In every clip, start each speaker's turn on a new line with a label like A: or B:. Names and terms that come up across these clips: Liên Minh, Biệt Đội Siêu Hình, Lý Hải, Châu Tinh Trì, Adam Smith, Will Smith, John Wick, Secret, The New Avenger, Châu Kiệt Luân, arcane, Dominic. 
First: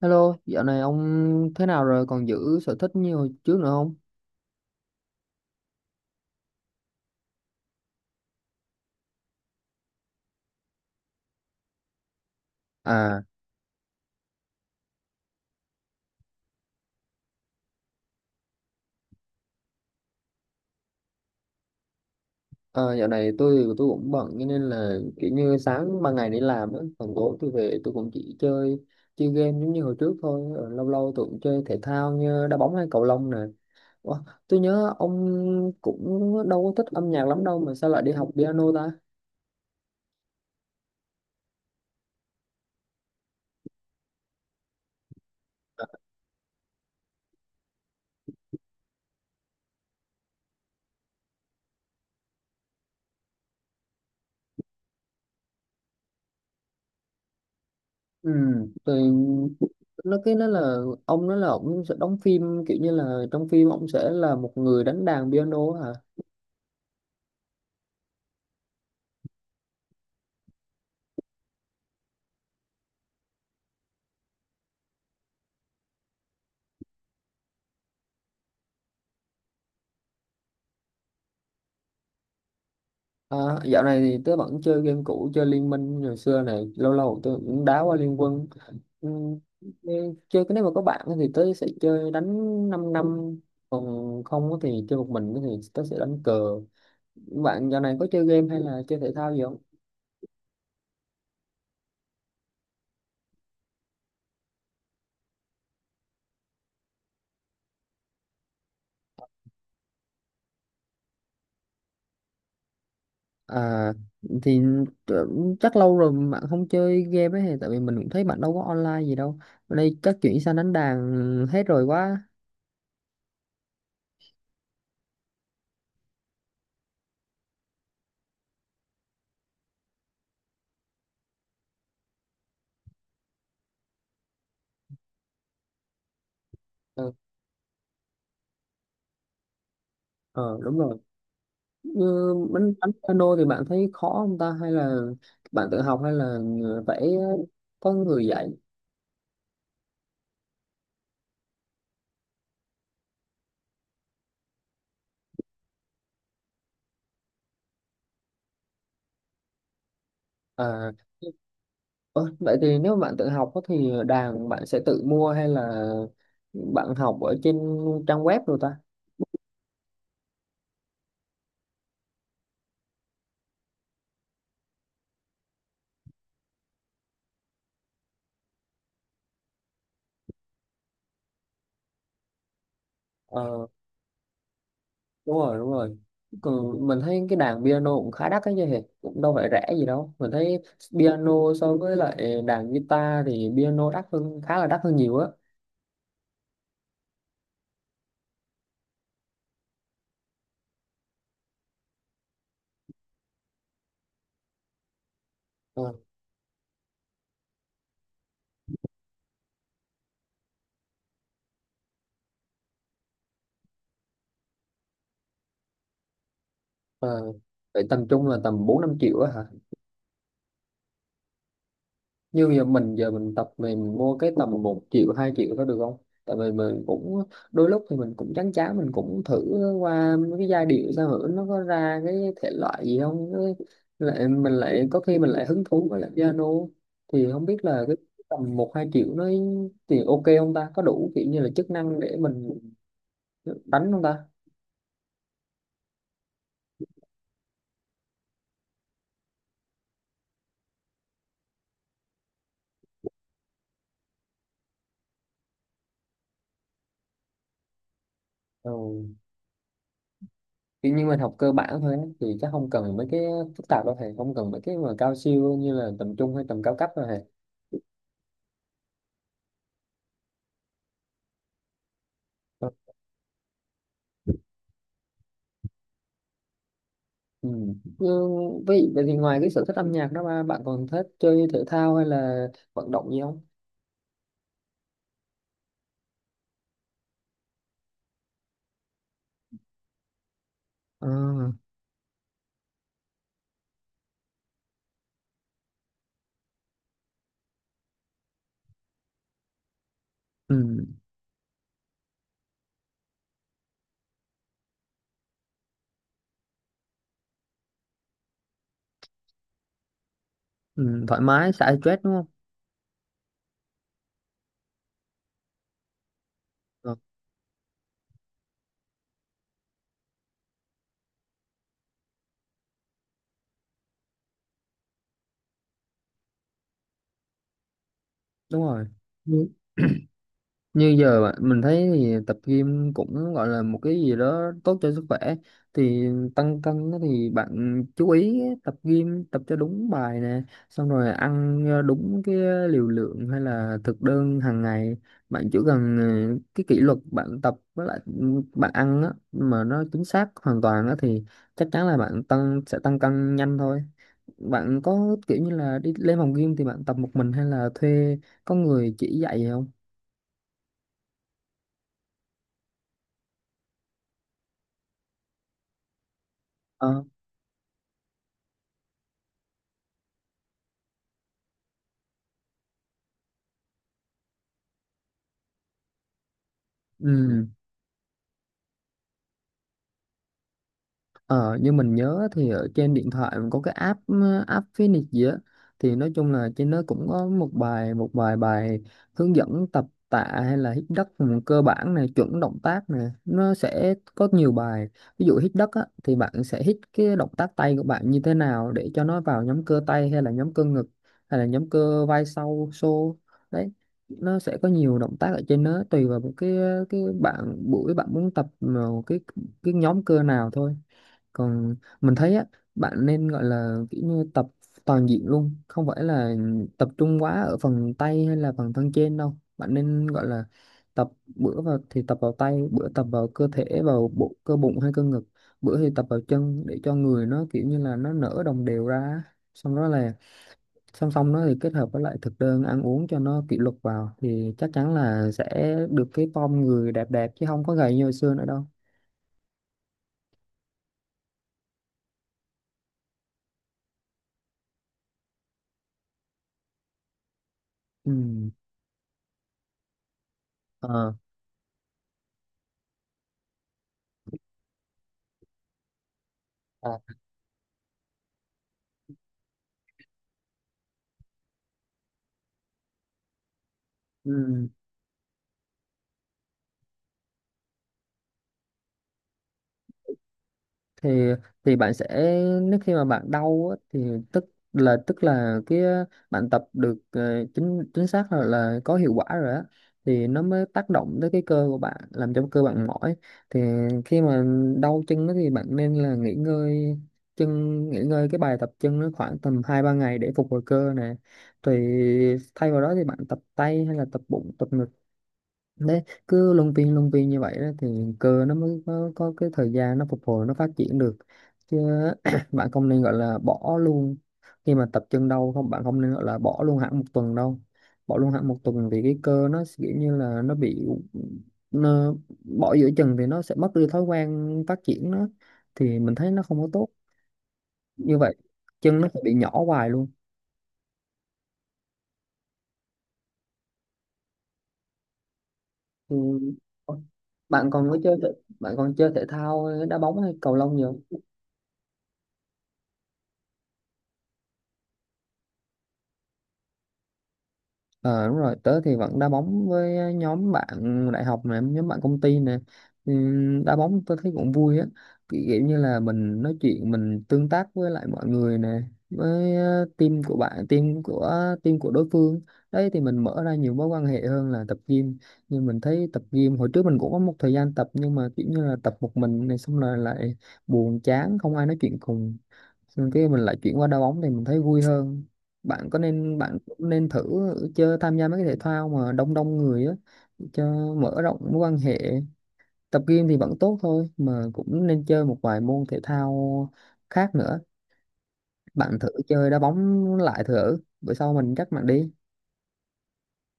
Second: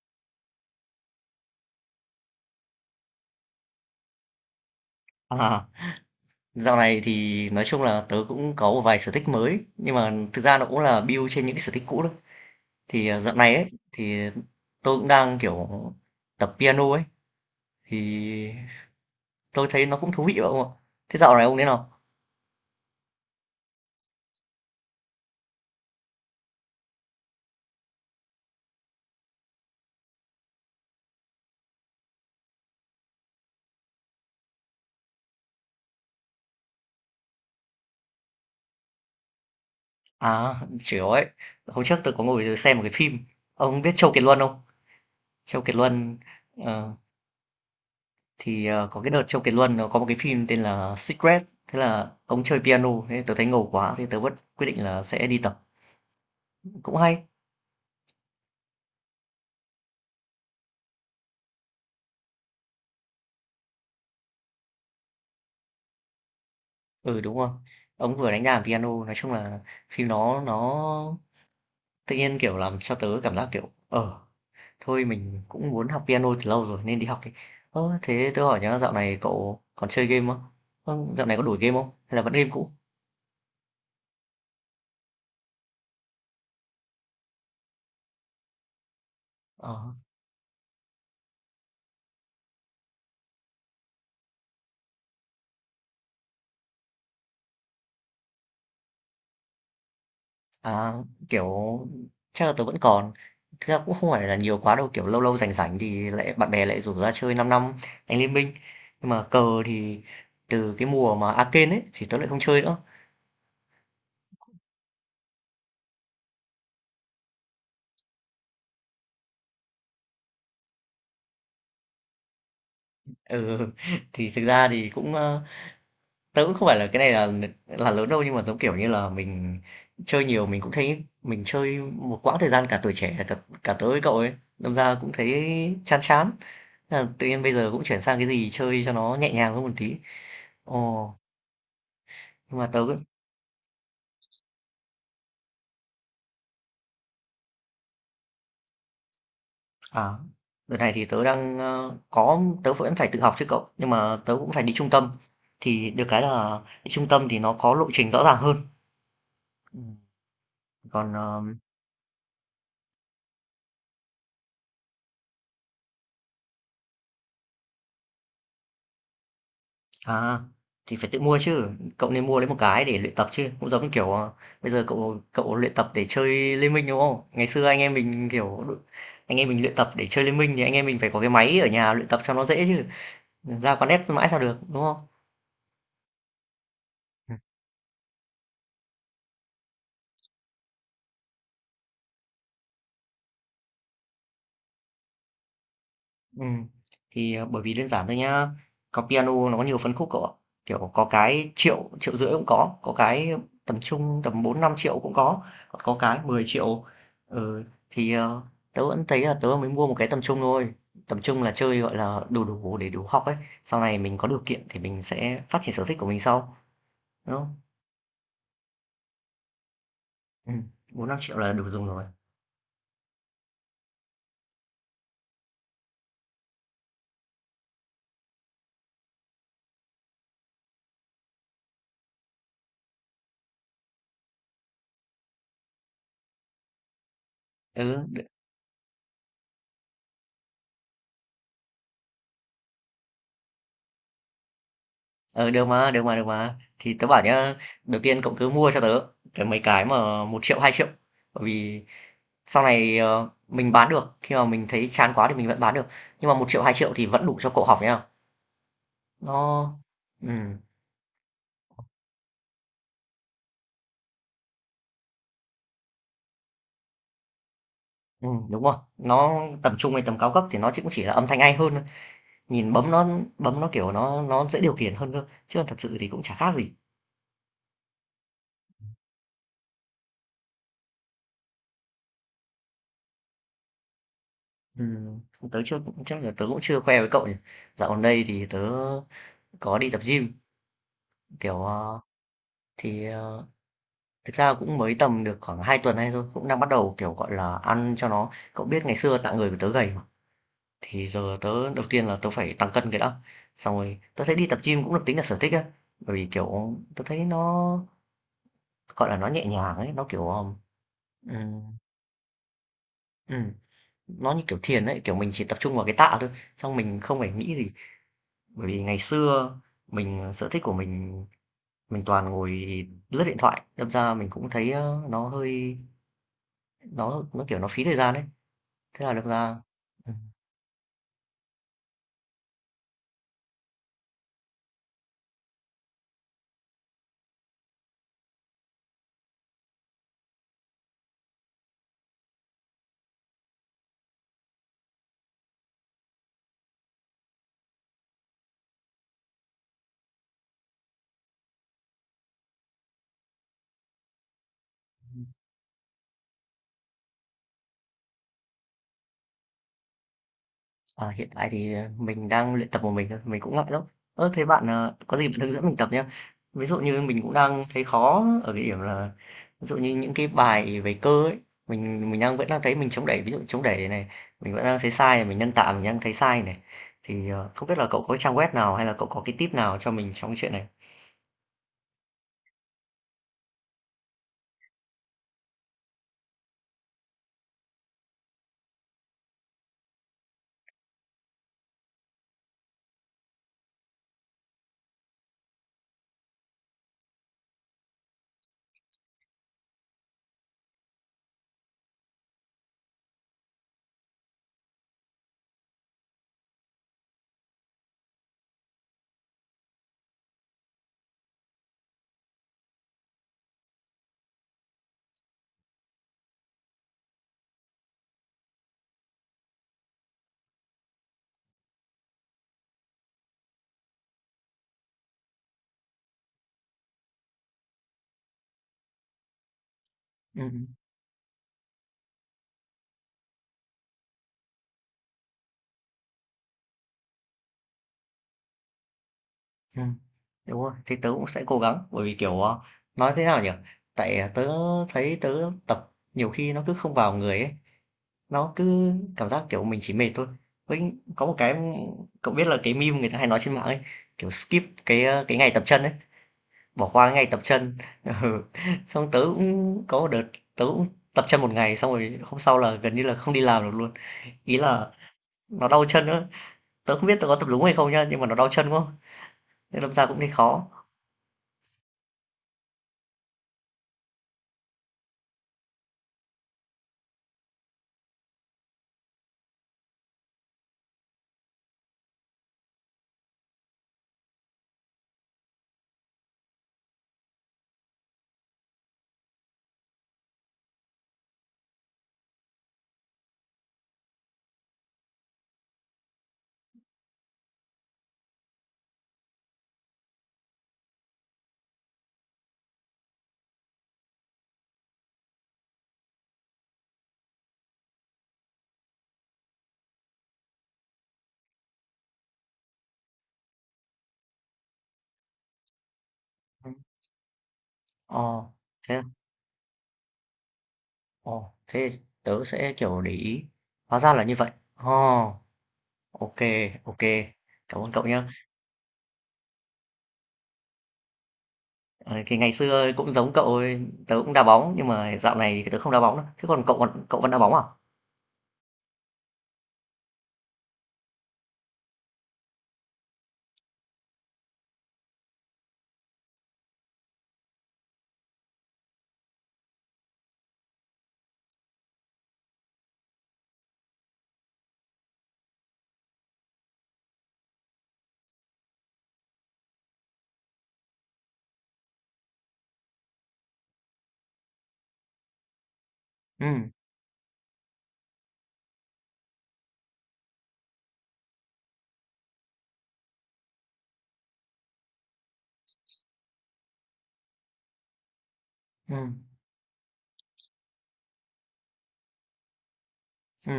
A: Hello, dạo này ông thế nào rồi? Còn giữ sở thích như hồi trước nữa không?
B: À, dạo này thì nói chung là tớ cũng có một vài sở thích mới nhưng mà thực ra nó cũng là build trên những cái sở thích cũ thôi. Thì
A: À,
B: dạo này ấy thì tôi cũng đang kiểu tập piano ấy thì tôi thấy nó cũng thú vị không ạ? Thế dạo này ông thế nào?
A: ờ, dạo này tôi cũng bận cho nên là kiểu như sáng ban ngày đi làm á, còn tối tôi về tôi cũng chỉ chơi chơi game giống như hồi trước thôi. Ờ, lâu lâu tôi cũng chơi thể thao như đá bóng hay cầu lông nè. Ủa, tôi nhớ ông cũng đâu có thích âm nhạc lắm đâu mà sao lại đi học piano ta?
B: À, chịu ấy. Hôm trước tôi có ngồi xem một cái phim. Ông biết Châu Kiệt Luân không? Châu Kiệt Luân ờ, có cái đợt Châu Kiệt Luân nó có một cái phim tên là Secret. Thế là ông chơi piano, thế tôi thấy ngầu quá, thế tớ vẫn quyết định là sẽ đi tập. Cũng hay.
A: Ừ, thì nó là ông nói là ông sẽ đóng phim kiểu như là trong phim ông sẽ là một người đánh đàn piano hả?
B: Ừ, đúng rồi. Ông vừa đánh đàn piano, nói chung là phim nó tự nhiên, kiểu, làm cho tớ cảm giác, kiểu, thôi mình cũng muốn học piano từ lâu rồi nên đi học đi. Ơ, thế tớ hỏi nhá, dạo này cậu còn chơi game không? Ơ, dạo này có đổi game không? Hay là vẫn game cũ?
A: À, dạo này thì tớ vẫn chơi game cũ, chơi Liên Minh hồi xưa này, lâu lâu tớ cũng đá qua Liên Quân. Ừ,
B: Ờ,
A: nên chơi cái nếu mà có bạn thì tớ sẽ chơi đánh 5 năm, còn không á thì chơi một mình thì tớ sẽ đánh cờ. Bạn dạo này có chơi game hay là chơi thể thao gì không?
B: à, kiểu, chắc là tớ vẫn còn. Thực ra cũng không phải là nhiều quá đâu, kiểu lâu lâu rảnh rảnh thì lại bạn bè lại rủ ra chơi 5 năm đánh Liên Minh. Nhưng mà cờ thì từ cái mùa mà arcane ấy thì tớ lại không chơi nữa.
A: à thì tớ- Chắc lâu rồi bạn không chơi game ấy, thì tại vì mình cũng thấy bạn đâu có online gì đâu. Ở đây chắc chuyển sang đánh đàn hết rồi quá.
B: Ừ, thì thực ra thì cũng, tớ cũng không phải là cái này là lớn đâu, nhưng mà, giống kiểu như là, mình chơi nhiều mình cũng thấy mình chơi một quãng thời gian cả tuổi trẻ, cả cả tớ với cậu ấy, đâm ra cũng thấy chán chán, thế là
A: Ừ,
B: tự nhiên bây giờ cũng chuyển sang cái gì chơi cho nó nhẹ nhàng hơn một tí.
A: ờ, đúng rồi.
B: Ồ,
A: Như
B: nhưng mà
A: bánh
B: tớ
A: bánh
B: cũng
A: piano thì bạn thấy khó không ta, hay là bạn tự học hay là phải có người dạy
B: à, đợt này thì tớ đang, ơ, có tớ vẫn phải tự học chứ cậu, nhưng mà tớ cũng phải đi trung tâm, thì được cái là đi trung tâm thì nó có lộ trình rõ ràng hơn. Ừm,
A: à?
B: còn, ờ
A: Ơ, vậy thì nếu mà bạn tự học á thì đàn bạn sẽ tự mua hay là bạn học ở trên trang web rồi ta?
B: À, thì phải tự mua chứ, cậu nên mua lấy một cái để luyện tập chứ, cũng giống kiểu bây giờ cậu cậu luyện tập để chơi Liên Minh đúng không? Ngày xưa anh em mình kiểu anh em mình luyện tập để chơi Liên Minh thì anh em mình phải có cái máy ở nhà luyện tập cho nó dễ chứ,
A: Ờ,
B: ra quán net mãi sao được đúng không?
A: đúng rồi, đúng rồi. Còn mình thấy cái đàn piano cũng khá đắt ấy chứ hề, cũng đâu phải rẻ gì đâu mình thấy. Piano so với lại đàn guitar thì piano đắt hơn, khá là đắt hơn nhiều á.
B: Ừ bởi vì đơn giản thôi nhá, có piano nó có nhiều phân khúc cậu ạ. Kiểu, có cái triệu triệu rưỡi cũng có cái tầm trung tầm bốn năm triệu cũng có, còn
A: Ờ.
B: có cái mười triệu. Ừ, thì, ờ, tớ vẫn thấy là tớ mới mua một cái tầm trung thôi, tầm trung là chơi, gọi là, đủ đủ để đủ học ấy, sau này mình có điều kiện thì mình sẽ phát triển sở thích của mình sau,
A: Ờ.
B: đúng không?
A: Vậy tầm trung là tầm bốn năm triệu á hả?
B: Ừm, 4.000.000 là đủ dùng rồi.
A: Như giờ mình tập, mình mua cái tầm một triệu hai triệu đó được không? Tại vì mình cũng đôi lúc thì mình cũng chán chán, mình cũng thử qua mấy cái giai điệu sao hử nó có ra cái thể loại gì không. Lại mình lại có khi mình lại hứng thú với lại piano, thì không biết là cái
B: Ừ,
A: tầm một hai triệu nó thì ok không ta, có đủ kiểu như là chức năng để mình đánh không ta.
B: Ừ, được mà, được mà, được mà. Thì tớ bảo nhá, đầu tiên cậu cứ mua cho tớ cái mấy cái mà một triệu, 2 triệu. Bởi vì sau này mình bán được, khi mà mình thấy chán quá thì mình vẫn bán được. Nhưng mà một triệu, 2 triệu thì vẫn đủ cho cậu học nhá.
A: Ừ.
B: Nó ừ,
A: Kiểu như mình học cơ bản thôi á, thì chắc không cần mấy cái phức tạp đâu thầy, không cần mấy cái mà cao siêu như là tầm trung hay tầm cao cấp đâu thầy.
B: ừ, đúng rồi. Nó tầm trung hay tầm cao cấp thì nó chỉ là âm thanh hay hơn thôi. Nhìn bấm nó kiểu nó dễ điều khiển hơn cơ. Chứ còn thật sự thì cũng chả khác gì.
A: Ừ. Nhưng vậy vậy thì ngoài cái sở thích âm nhạc đó ba, bạn còn thích chơi thể thao hay là vận động gì không?
B: Ừ, tớ chưa chắc là tớ cũng chưa khoe với cậu nhỉ. Dạo gần đây thì tớ có đi tập gym
A: Ờ.
B: kiểu thì ờ, thực ra cũng mới tầm được khoảng 2 tuần nay thôi, cũng đang bắt đầu, kiểu, gọi là, ăn cho nó, cậu biết ngày xưa tạng người của tớ gầy mà,
A: Ừ.
B: thì giờ tớ đầu tiên là tớ phải tăng cân cái đã, xong rồi tớ thấy đi tập gym cũng được tính là sở thích á, bởi vì, kiểu, tớ thấy nó, gọi là, nó nhẹ nhàng ấy, nó,
A: Ừ, thoải mái xả
B: ừm,
A: stress đúng không?
B: ừm, nó như kiểu thiền ấy, kiểu, mình chỉ tập trung vào cái tạ thôi, xong
A: Ờ,
B: mình không phải nghĩ gì. Bởi vì ngày xưa mình sở thích của mình toàn ngồi lướt điện thoại, đâm ra mình cũng thấy, nó hơi kiểu, nó phí thời gian ấy.
A: đúng rồi.
B: Thế là được ra ừm,
A: Như mình thấy thì tập gym cũng gọi là một cái gì đó tốt cho sức khỏe, thì tăng cân á thì bạn chú ý tập gym tập cho đúng bài nè, xong rồi ăn đúng cái liều lượng hay là thực đơn hàng ngày. Bạn chỉ cần cái kỷ luật bạn tập với lại ừ, bạn ăn á mà nó chính xác hoàn toàn á thì chắc chắn là bạn sẽ tăng cân nhanh thôi. Bạn có kiểu như là đi lên phòng gym thì bạn tập một mình hay là thuê có người chỉ dạy không?
B: ờ, hiện tại thì, mình đang luyện tập một mình thôi, mình cũng ngại lắm. Ơ, thế bạn, có gì bạn hướng dẫn mình tập nhá. Ví dụ như
A: Ờ.
B: mình cũng đang thấy khó ở cái điểm là ví dụ như những cái bài về cơ ấy, mình đang vẫn đang thấy mình chống đẩy, ví dụ chống đẩy này, mình vẫn đang thấy sai này, mình nâng tạ mình đang thấy sai này. Thì,
A: Ừ.
B: không biết là cậu có trang web nào hay là cậu có cái tip nào cho mình trong cái chuyện này?
A: Ờ, như mình nhớ thì ở trên điện thoại mình có cái app app Phoenix gì á, thì nói chung là trên đó cũng có một vài bài hướng dẫn tập tạ hay là hít đất cơ bản này, chuẩn động tác này, nó sẽ có nhiều bài. Ví dụ hít đất á, thì bạn sẽ hít cái động tác tay của bạn như thế nào để cho nó vào nhóm cơ tay hay là nhóm cơ ngực hay là nhóm cơ vai sau xô đấy. Nó sẽ có nhiều động tác ở trên đó, tùy vào một cái bạn buổi bạn muốn tập một cái nhóm cơ nào thôi. Còn mình thấy á, bạn nên gọi là kiểu như tập toàn diện luôn, không phải là tập trung quá ở phần tay hay là phần thân trên đâu. Bạn nên gọi là tập, bữa vào thì tập vào tay, bữa tập vào cơ thể vào bộ cơ bụng hay cơ ngực, bữa thì tập vào chân, để cho người nó kiểu như là nó nở đồng đều ra. Xong đó là
B: Ừm, ừm,
A: song song nó thì kết hợp với lại thực đơn ăn uống cho nó kỷ luật vào thì chắc chắn là sẽ được cái form người đẹp đẹp chứ không có gầy như hồi xưa nữa đâu.
B: ừm, đúng rồi, thế tớ cũng sẽ cố gắng, bởi vì, kiểu, nói thế nào nhỉ? Tại, tớ thấy tớ tập nhiều khi nó cứ không vào người ấy,
A: Ừ.
B: nó cứ cảm giác kiểu mình chỉ mệt thôi, với
A: Ờ.
B: có một cái, cậu biết là cái meme người ta hay nói trên mạng ấy, kiểu skip cái cái ngày tập chân ấy, bỏ
A: À.
B: qua cái ngày tập chân. Ừ, xong tớ cũng có một đợt tớ cũng tập chân một ngày xong rồi hôm sau là gần như là không đi làm được luôn, ý
A: Ừ.
B: là nó đau chân nữa, tớ không biết tớ có tập đúng hay không nhá nhưng mà nó đau chân quá nên đâm ra cũng thấy khó.
A: thì thì bạn sẽ, nếu khi mà bạn đau á, thì tức tức là cái bạn tập được chính chính xác là có hiệu quả rồi á, thì nó mới tác động tới cái cơ của bạn làm cho cơ bạn mỏi. Thì khi mà đau chân đó thì bạn nên là nghỉ ngơi chân, nghỉ ngơi cái bài tập chân nó khoảng tầm hai ba ngày để phục hồi cơ nè. Thì thay vào đó thì bạn tập tay hay là tập bụng tập ngực đấy, cứ luân phiên như vậy đó thì cơ nó mới có cái thời gian nó phục hồi, nó phát triển được chứ. Bạn không nên gọi là bỏ luôn, khi mà tập chân đau không bạn không nên gọi là bỏ luôn hẳn một tuần đâu. Bỏ luôn hẳn một tuần thì cái cơ nó sẽ kiểu như là nó bị nó, bỏ giữa chừng thì nó sẽ mất đi thói quen phát triển nó, thì mình thấy nó không có
B: Ừ,
A: tốt như vậy.
B: ờ thế
A: Chân
B: à?
A: nó sẽ bị nhỏ hoài luôn.
B: Ồ, thế tớ sẽ kiểu để ý, hóa ra là như vậy. Ồ,
A: Ừ.
B: ok, ok,
A: bạn
B: cảm
A: còn
B: ơn
A: có
B: cậu
A: chơi
B: nhá.
A: thể- Bạn còn chơi thể thao đá bóng hay cầu lông nhiều?
B: Ờ, thì ngày xưa cũng giống cậu ấy, tớ cũng đá bóng nhưng mà dạo này thì tớ không đá bóng nữa. Thế còn cậu, còn cậu vẫn đá bóng à?
A: Ờ đúng rồi, tớ thì vẫn đá bóng với nhóm bạn đại học nè, nhóm bạn công ty nè. Ừ, đá bóng tớ thấy cũng vui á. Kiểu kiểu như là mình nói chuyện, mình tương tác với lại mọi người nè, với team của bạn, team của đối phương. Đấy thì mình mở ra nhiều mối quan hệ hơn là tập gym. Nhưng mình thấy tập gym hồi trước mình cũng có một thời gian tập, nhưng mà kiểu như là tập một mình này xong rồi lại buồn chán, không ai nói chuyện cùng, xong cái mình lại chuyển qua đá bóng thì mình thấy vui hơn. bạn có nên
B: Ừ,
A: bạn cũng nên thử chơi, tham gia mấy cái thể thao mà đông đông người á cho mở rộng mối quan hệ. Tập gym thì vẫn tốt thôi mà cũng nên chơi một vài môn thể thao khác nữa. Bạn thử
B: ừ,
A: chơi đá bóng lại thử, bữa sau mình dắt bạn đi.
B: ừ.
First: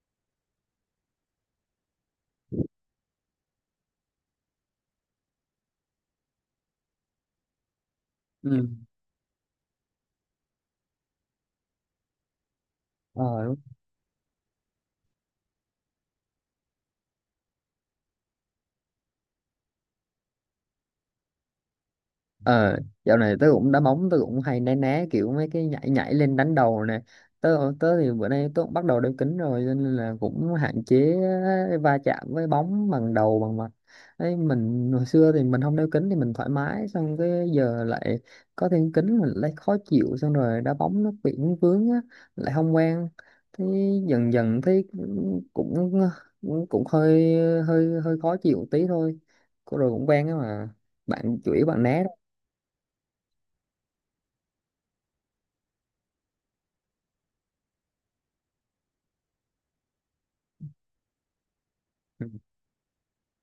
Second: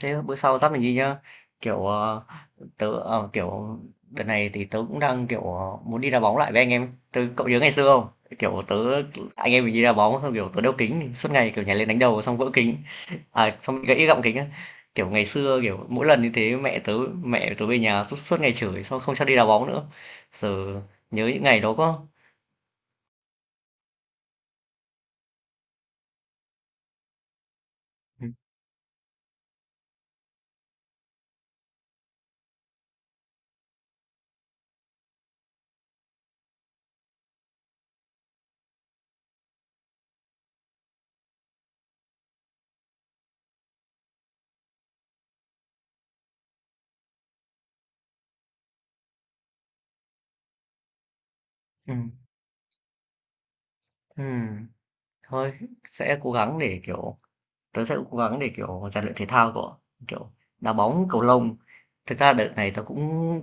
B: Thế bữa sau dắt mình đi nhá. Kiểu kiểu đợt này thì tớ cũng đang kiểu muốn đi đá bóng lại với anh em. Cậu nhớ ngày xưa không? Kiểu
A: Ừ.
B: tớ Anh em mình đi đá bóng xong kiểu tớ đeo kính suốt ngày kiểu nhảy lên đánh đầu xong vỡ kính.
A: Ờ,
B: À, xong gãy gọng kính á. Kiểu ngày xưa kiểu mỗi lần như thế mẹ tớ về nhà suốt suốt ngày chửi xong không cho đi đá bóng nữa. Giờ nhớ những ngày đó quá.
A: ờ, dạo này tớ cũng đá bóng, tớ cũng hay né né kiểu mấy cái nhảy nhảy lên đánh đầu nè. Tớ tớ thì
B: Ừ.
A: bữa nay tớ cũng bắt đầu đeo kính rồi cho nên là cũng hạn chế va chạm với bóng bằng đầu bằng mặt ấy. Mình hồi xưa thì mình không đeo kính thì mình thoải mái, xong cái giờ lại có thêm kính mình lại khó chịu, xong rồi đá bóng nó bị vướng á, lại không quen. Thế dần dần thấy cũng cũng cũng hơi hơi hơi khó chịu tí thôi. Cô rồi cũng quen á mà, bạn chửi bạn
B: Ừ,
A: né.
B: ừm, thôi sẽ cố gắng để, kiểu tớ sẽ cố gắng để, kiểu, rèn luyện thể thao của, kiểu, đá bóng, cầu lông. Thực ra đợt này tớ cũng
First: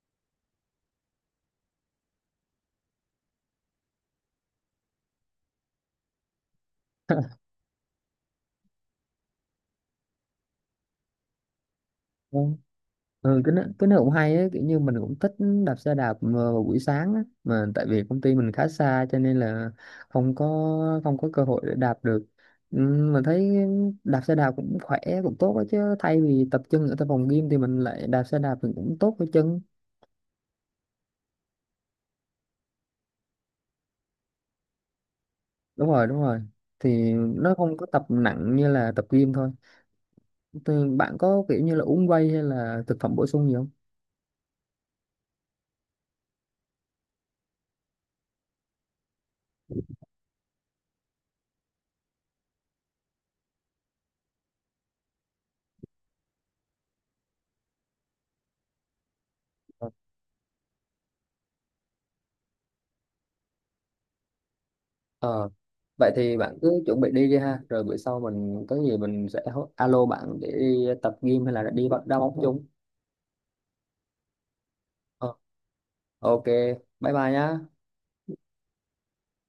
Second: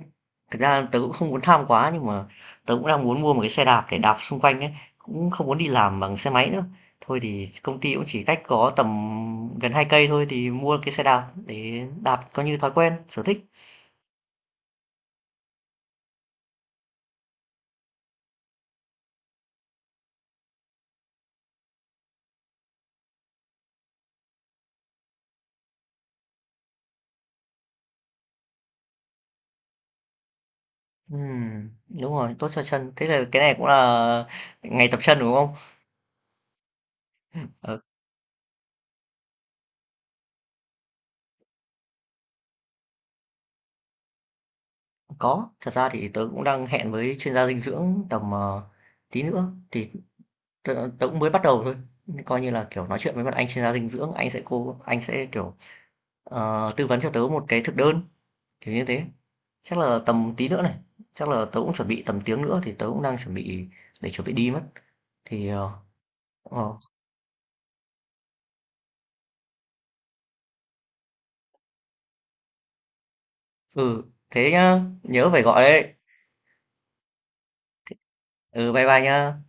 B: thực ra tớ cũng không muốn tham quá nhưng mà tớ cũng đang muốn mua một cái xe đạp để đạp xung quanh ấy, cũng không muốn đi làm bằng xe máy nữa. Thôi thì công ty cũng chỉ cách có tầm gần 2 cây thôi thì mua cái xe đạp để đạp coi
A: Vâng.
B: như thói quen, sở
A: Ừ,
B: thích.
A: cái nó cũng hay ấy, kiểu như mình cũng thích đạp xe đạp mà vào buổi sáng á, mà tại vì công ty mình khá xa cho nên là không có không có cơ hội để đạp được. Ừ, mình thấy đạp xe đạp cũng khỏe cũng tốt ấy, chứ thay vì tập chân ở tại phòng gym thì mình lại đạp xe đạp thì cũng tốt cho chân.
B: Ừ, đúng rồi, tốt cho chân. Thế là cái này cũng là ngày tập chân, đúng không?
A: Đúng rồi, đúng rồi, thì nó không
B: Ừ.
A: có tập nặng như là tập gym thôi. Thì bạn có kiểu như là uống whey hay là thực phẩm bổ sung gì không?
B: Có, thật ra thì tớ cũng đang hẹn với chuyên gia dinh dưỡng tầm, tí nữa, thì tớ tớ cũng mới bắt đầu thôi, coi như là, kiểu, nói chuyện với một anh chuyên gia dinh dưỡng, anh sẽ, kiểu, tư vấn cho tớ một cái thực đơn, kiểu như thế. Chắc là tầm tí nữa này, chắc là tớ cũng chuẩn bị tầm tiếng nữa thì tớ cũng đang chuẩn bị để chuẩn bị đi mất. Thì,
A: Ờ,
B: ờ,
A: vậy thì bạn
B: ờ,
A: cứ chuẩn bị đi đi ha, rồi bữa sau mình có gì mình sẽ alo bạn để đi tập gym hay là đi bắt đá bóng chung.
B: ừ, thế nhá,
A: Ờ,
B: nhớ phải gọi đấy.
A: ok, bye bye nhá.
B: Ừ, bye bye nhá.